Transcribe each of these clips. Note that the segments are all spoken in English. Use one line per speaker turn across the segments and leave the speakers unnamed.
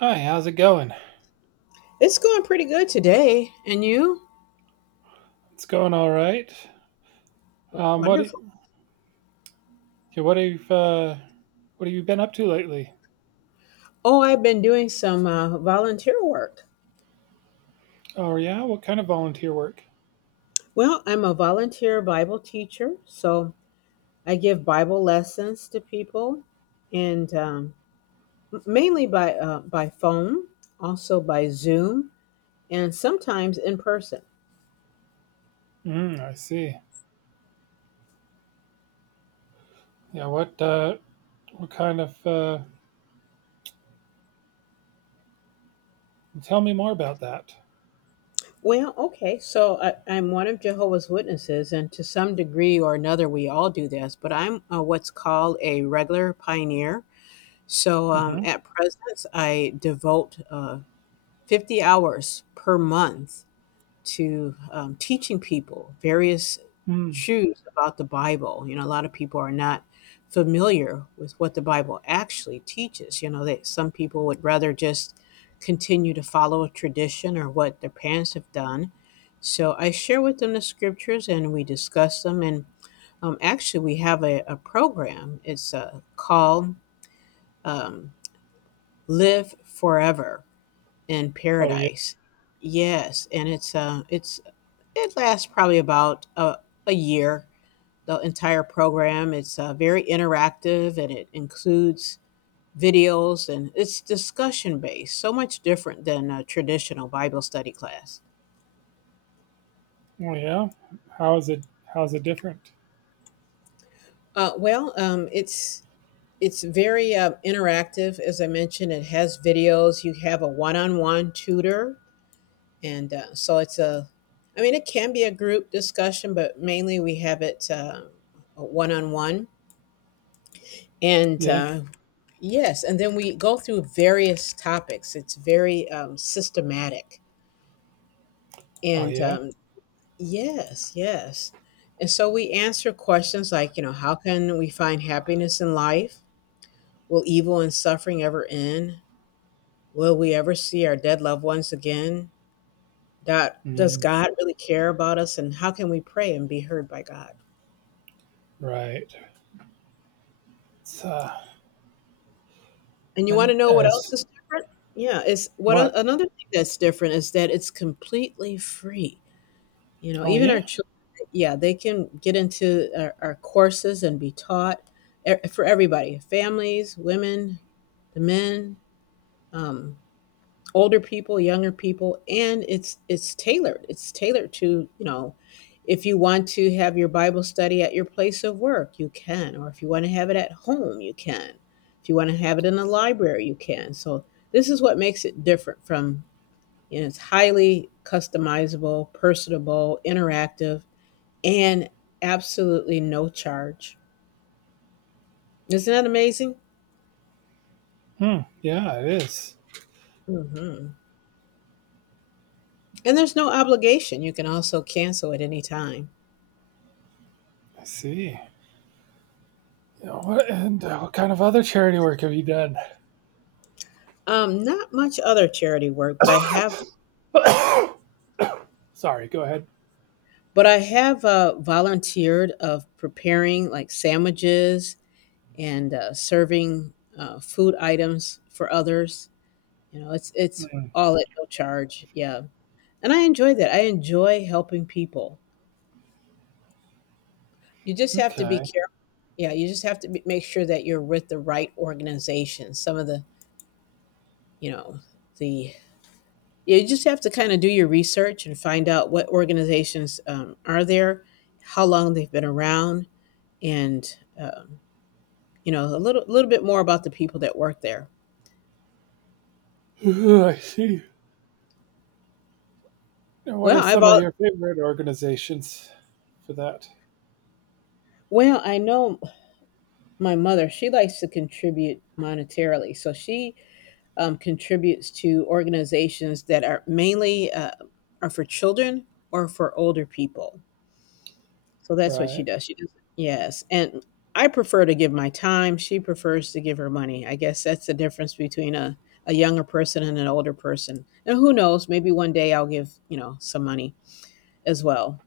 Hi, how's it going?
It's going pretty good today. And you?
It's going all right. What y-
Wonderful.
yeah, what have you been up to lately?
Oh, I've been doing some volunteer work.
Oh yeah, what kind of volunteer work?
Well, I'm a volunteer Bible teacher, so I give Bible lessons to people, and mainly by phone, also by Zoom, and sometimes in person.
Mm, I see. Yeah, what kind of? Tell me more about that.
Well, okay, so I'm one of Jehovah's Witnesses, and to some degree or another, we all do this. But I'm what's called a regular pioneer. So
Mm-hmm.
at present, I devote 50 hours per month to teaching people various
Mm.
truths about the Bible. You know, a lot of people are not familiar with what the Bible actually teaches. You know, that some people would rather just continue to follow a tradition or what their parents have done. So I share with them the scriptures and we discuss them. And actually, we have a program. It's called um, live forever in
Oh yeah.
paradise. Yes, and it lasts probably about a year. The entire program, it's very interactive and it includes videos, and it's discussion based. So much different than a traditional Bible study class.
Oh yeah. How is it? How's it different?
Well, it's very interactive. As I mentioned, it has videos. You have a one-on-one tutor, and so it's a I mean, it can be a group discussion, but mainly we have it one-on-one. And
Yeah.
yes, and then we go through various topics. It's very systematic.
Oh
And
yeah.
yes, yes. And so we answer questions like, you know, how can we find happiness in life? Will evil and suffering ever end? Will we ever see our dead loved ones again? Dot, does
Mm,
God really care about us? And how can we pray and be heard by God?
right. It's
And you want
and
to know what
as
else is different? Yeah, it's
what?
another thing that's different is that it's completely free. You know,
Oh
even
yeah.
our children, yeah, they can get into our courses and be taught, for everybody, families, women, the men. Um, Older people, younger people, and it's tailored. It's tailored to, if you want to have your Bible study at your place of work, you can, or if you want to have it at home, you can. If you want to have it in the library, you can. So this is what makes it different from, it's highly customizable, personable, interactive, and absolutely no charge. Isn't that amazing?
Hmm. Yeah, it is.
Hmm. And there's no obligation. You can also cancel at any time.
I see. What kind of other charity work have you done?
Not much other charity work, but I have,
Sorry, go ahead.
but I have volunteered of preparing like sandwiches, and serving food items for others. You know, it's
Mm,
all at no charge. Yeah, and I enjoy that. I enjoy helping people. You just have to be
okay.
careful. Yeah, you just have to make sure that you're with the right organization. Some of the you know the, yeah, you just have to kind of do your research and find out what organizations are there, how long they've been around, and you know, a little bit more about the people that work there.
Ooh, I see. And what
Well,
are some of your favorite organizations for that?
I know my mother. She likes to contribute monetarily, so she contributes to organizations that are mainly are for children or for older people. So that's what she
Right.
does. She does, yes, and I prefer to give my time, she prefers to give her money. I guess that's the difference between a younger person and an older person. And who knows, maybe one day I'll give, some money as well.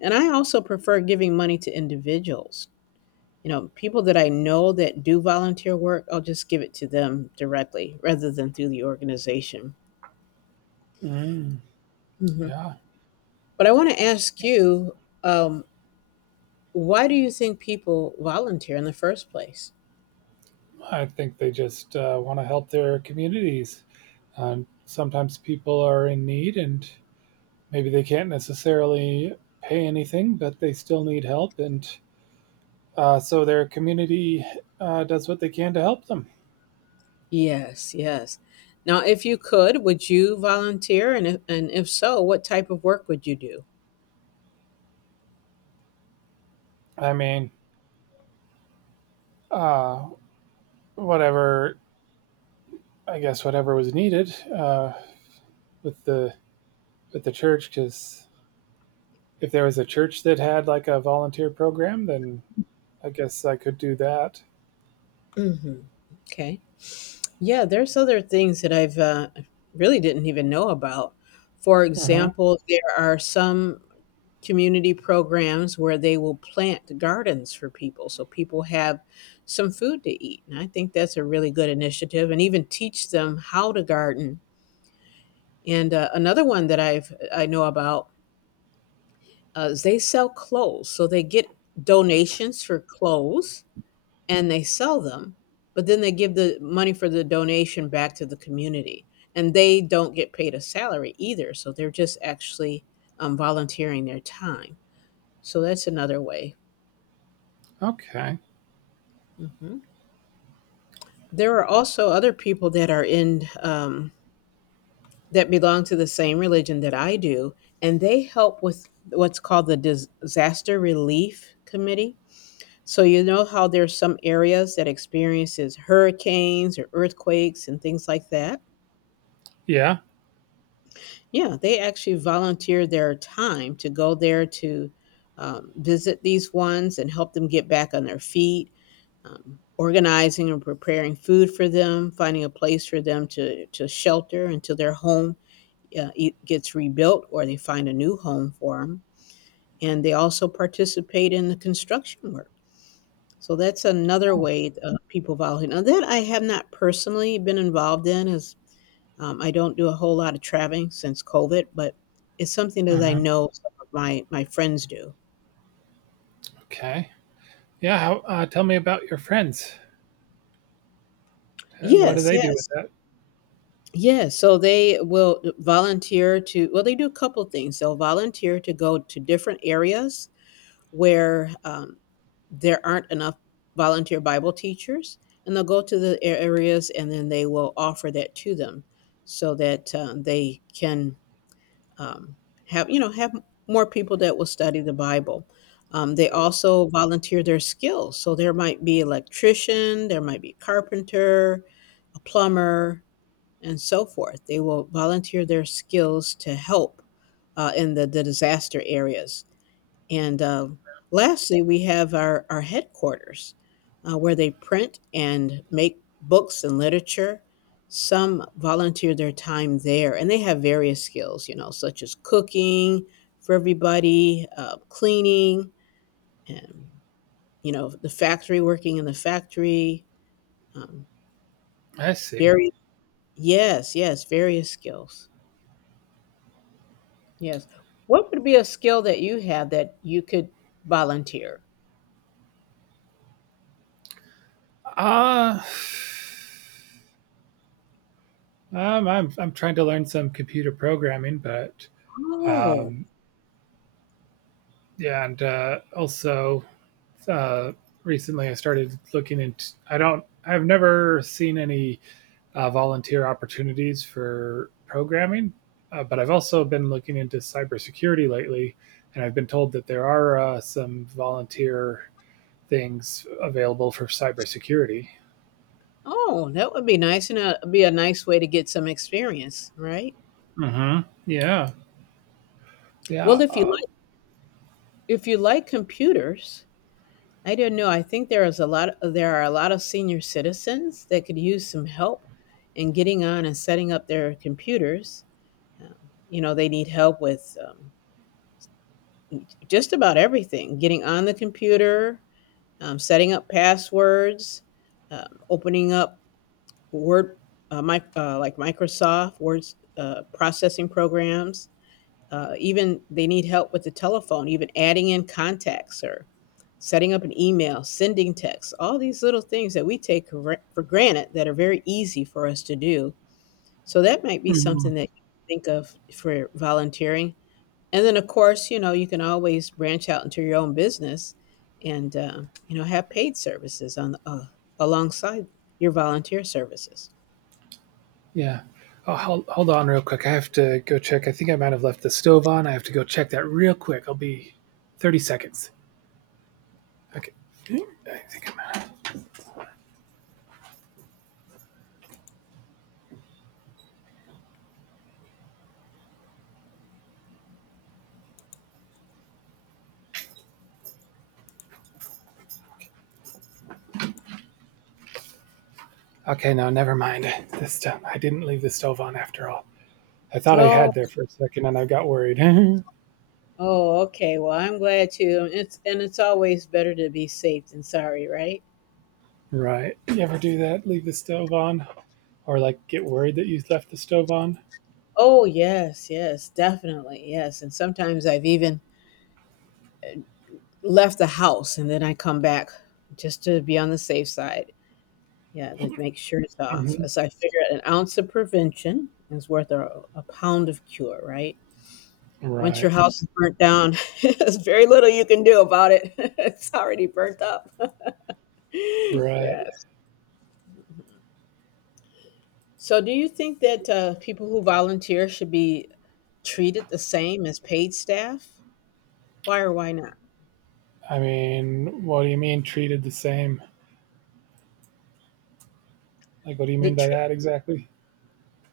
And I also prefer giving money to individuals. You know, people that I know that do volunteer work, I'll just give it to them directly rather than through the organization.
Mm,
Mhm.
yeah.
But I want to ask you, um, why do you think people volunteer in the first place?
I think they just want to help their communities. Sometimes people are in need and maybe they can't necessarily pay anything, but they still need help. And so their community does what they can to help them.
Yes, yes. Now, if you could, would you volunteer? And if so, what type of work would you do?
I mean, uh, whatever, I guess, whatever was needed with the with the church, because if there was a church that had like a volunteer program, then I guess I could do that.
Hmm. Okay. Yeah, there's other things that I've really didn't even know about. For
Hmm.
example, there are some community programs where they will plant gardens for people, so people have some food to eat. And I think that's a really good initiative, and even teach them how to garden. And another one that I know about. They sell clothes, so they get donations for clothes and they sell them, but then they give the money for the donation back to the community. And they don't get paid a salary either, so they're just actually volunteering their time. So that's another way.
Okay.
Hmm. There are also other people that are in that belong to the same religion that I do, and they help with what's called the disaster relief committee. So you know how there's some areas that experiences hurricanes or earthquakes and things like that.
Yeah.
Yeah, they actually volunteer their time to go there to visit these ones and help them get back on their feet, organizing and preparing food for them, finding a place for them to shelter until their home gets rebuilt, or they find a new home for them. And they also participate in the construction work. So that's another way people volunteer. Now that I have not personally been involved in is, I don't do a whole lot of traveling since COVID, but it's something that I
Hmm.
know some of my friends do.
Okay. Yeah. Tell me about your friends. What do
Yes,
they do with
yes,
that?
yes. So they will volunteer to. Well, they do a couple things. They'll volunteer to go to different areas where there aren't enough volunteer Bible teachers, and they'll go to the areas and then they will offer that to them so that they can um, have you know have more people that will study the Bible. They also volunteer their skills, so there might be electrician, there might be carpenter, a plumber, and so forth. They will volunteer their skills to help in the disaster areas. And lastly, we have our headquarters, where they print and make books and literature. Some volunteer their time there, and they have various skills, you know, such as cooking for everybody, cleaning, and, you know, the factory, working in the factory. Um,
I see.
very, yes, yes, various skills. Yes. What would be a skill that you have that you could volunteer?
Uh, I'm trying to learn some computer programming. But
Oh,
um, yeah, and also uh, recently I started looking into. I don't. I've never seen any volunteer opportunities for programming. But I've also been looking into cybersecurity lately, and I've been told that there are some volunteer things available for cybersecurity.
Oh, that would be nice, and it'd be a nice way to get some experience, right?
Mm-hmm. Yeah.
Well,
Yeah.
if you
Uh,
like, if you like computers, I don't know. I think there is a lot. There are a lot of senior citizens that could use some help in getting on and setting up their computers. Um, you know, they need help with just about everything: getting on the computer, setting up passwords, opening up Word, mic like Microsoft Word processing programs. Even they need help with the telephone, even adding in contacts or setting up an email, sending texts, all these little things that we take for granted that are very easy for us to do. So that might be
mhm.
something that you think of for volunteering. And then, of course, you know, you can always branch out into your own business and, you know, have paid services on alongside your volunteer services.
Yeah. Oh, hold on real quick. I have to go check. I think I might have left the stove on. I have to go check that real quick. I'll be 30 seconds. Okay. I think I'm out. Okay, no, never mind. This time I didn't leave the stove on after all. I thought I
Oh.
had there for a second and I got worried.
Oh, okay. Well, I'm glad too. It's always better to be safe than sorry, right?
Right. You ever do that? Leave the stove on? Or like get worried that you left the stove on?
Oh, yes, yes, definitely. Yes. And sometimes I've even left the house and then I come back just to be on the safe side. Yeah, to make sure it's off.
Hmm.
As I figure, an ounce of prevention is worth a pound of cure, right? Once your
Right.
house is burnt down, there's very little you can do about it. It's already burnt up.
Right.
Yes. So, do you think that people who volunteer should be treated the same as paid staff? Why or why not?
I mean, what do you mean treated the same? Like, what do you
The
mean by
tre-
that exactly?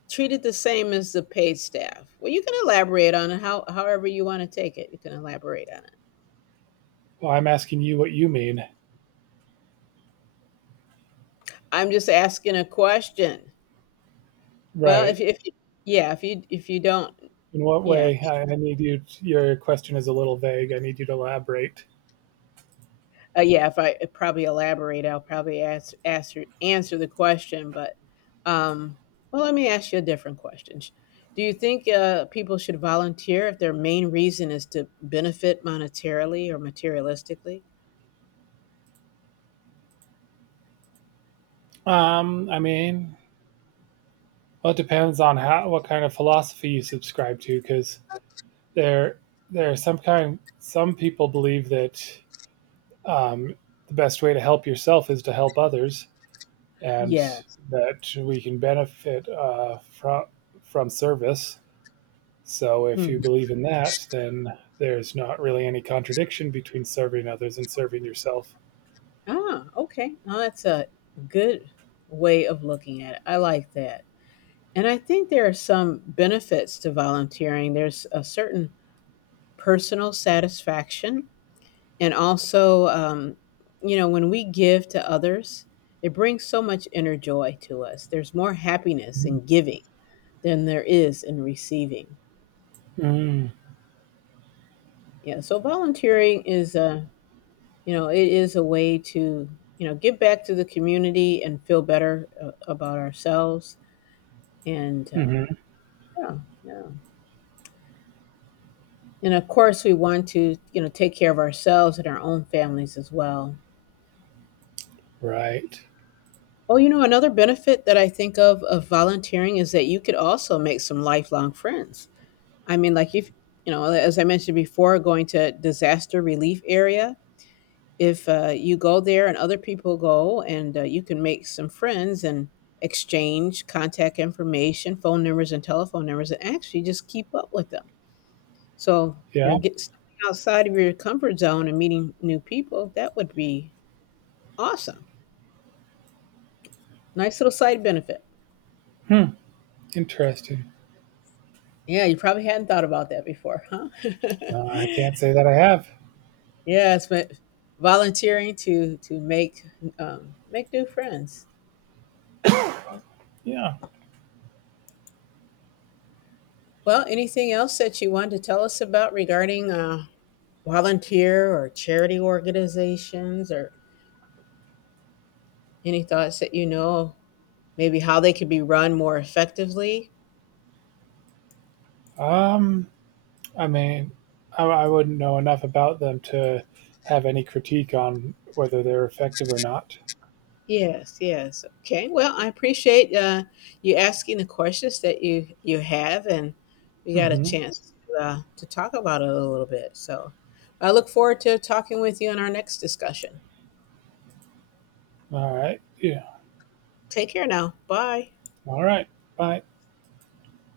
treated the same as the paid staff. Well, you can elaborate on it however you want to take it. You can elaborate on it.
Well, I'm asking you what you mean.
I'm just asking a question. Well,
Right.
if yeah, if you don't,
In what
yeah.
way? I need you, to, your question is a little vague. I need you to elaborate.
Yeah, if I probably elaborate, I'll probably ask, ask answer the question. But um, well, let me ask you a different question. Do you think people should volunteer if their main reason is to benefit monetarily or materialistically?
Um, I mean, well, it depends on what kind of philosophy you subscribe to, because there there are some people believe that um, the best way to help yourself is to help others, and
Yes.
that we can benefit from service. So if you
Mm.
believe in that, then there's not really any contradiction between serving others and serving yourself.
Ah, okay. Now that's a good way of looking at it. I like that. And I think there are some benefits to volunteering. There's a certain personal satisfaction. And also, you know, when we give to others, it brings so much inner joy to us. There's more happiness in giving than there is in receiving.
Mm.
Yeah. So volunteering is a, you know, it is a way to, give back to the community and feel better about ourselves. And
Mhm.
yeah, yeah. And of course, we want to, you know, take care of ourselves and our own families as well.
Right.
Oh, you know, another benefit that I think of volunteering is that you could also make some lifelong friends. I mean, like if you know, as I mentioned before, going to disaster relief area, if you go there and other people go, and you can make some friends and exchange contact information, phone numbers, and telephone numbers, and actually just keep up with them. So,
Yeah.
get stepping outside of your comfort zone and meeting new people. That would be awesome. Nice little side benefit.
Hmm. Interesting.
Yeah, you probably hadn't thought about that before, huh?
I can't say that I have.
Yes, but volunteering to make new friends. Yeah.
Yeah.
Well, anything else that you want to tell us about regarding volunteer or charity organizations, or any thoughts that, maybe how they could be run more effectively?
Um, I mean, I wouldn't know enough about them to have any critique on whether they're effective or not.
Yes, yes. Okay. Well, I appreciate you asking the questions that you have, and we got a
Mm-hmm.
chance to talk about it a little bit. So I look forward to talking with you in our next discussion.
All right. Yeah.
Take care now. Bye.
All right. Bye.